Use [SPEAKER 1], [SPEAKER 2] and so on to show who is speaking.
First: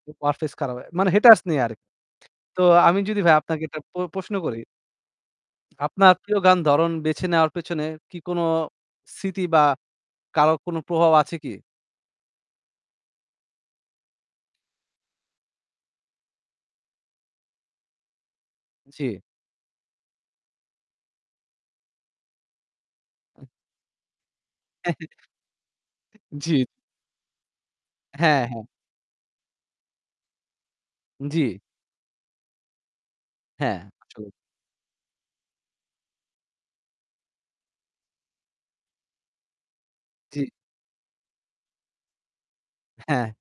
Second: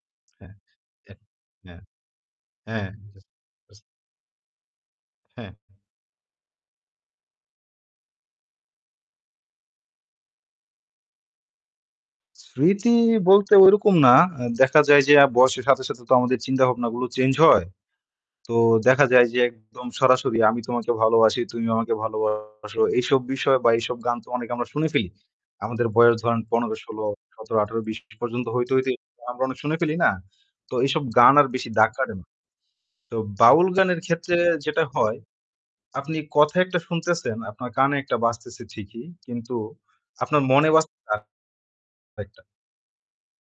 [SPEAKER 1] হ্যা।
[SPEAKER 2] Warfaze খারাপ হয়। মানে
[SPEAKER 1] [unintelligible]
[SPEAKER 2] haters নেই আর।
[SPEAKER 1] হ্যা।
[SPEAKER 2] তো
[SPEAKER 1] হ্যা
[SPEAKER 2] আমি যদি ভাই আপনাকে
[SPEAKER 1] [unintelligible]
[SPEAKER 2] একটা প প্রশ্ন করি
[SPEAKER 1] হ্যা।
[SPEAKER 2] আপনার প্রিয় গান ধরণ বেছে নেওয়ার পেছনে কি কোনো স্মৃতি বা কারো কোনো প্রভাব আছে কি?
[SPEAKER 1] স্মৃতি বলতে ওইরকম না। আ দেখা যায় যে আ বয়সের সাথে, সাথে তো আমাদের চিন্তাভাবনাগুলো change হয়। তো দেখা
[SPEAKER 2] জি।
[SPEAKER 1] যায় যে একদম সরাসরি আমি তোমাকে ভালোবাসি, তুমি আমাকে ভালোবাসো, এইসব বিষয় বা এইসব গান তো অনেক আমরা শুনে ফেলি। আমাদের বয়স ধরেন
[SPEAKER 2] জি।
[SPEAKER 1] ১৫ ১৬ ১৭ ১৮ ২০
[SPEAKER 2] হ্যাঁ,
[SPEAKER 1] পর্যন্ত
[SPEAKER 2] হ্যাঁ।
[SPEAKER 1] হইতে, হইতে আমরা অনেক শুনে ফেলি না? তো এইসব গান আর
[SPEAKER 2] জি।
[SPEAKER 1] বেশি ডাক কাড়ে না। তো বাউল
[SPEAKER 2] হ্যাঁ।
[SPEAKER 1] গানের
[SPEAKER 2] আসলেই।
[SPEAKER 1] ক্ষেত্রে যেটা হয়, আপনি কথা একটা শুনতেছেন, আপনার কানে একটা বাজতেছে ঠিকই কিন্তু
[SPEAKER 2] জি।
[SPEAKER 1] আপনার মনে বাজতেছে য়া আরেকটা।
[SPEAKER 2] হ্যাঁ।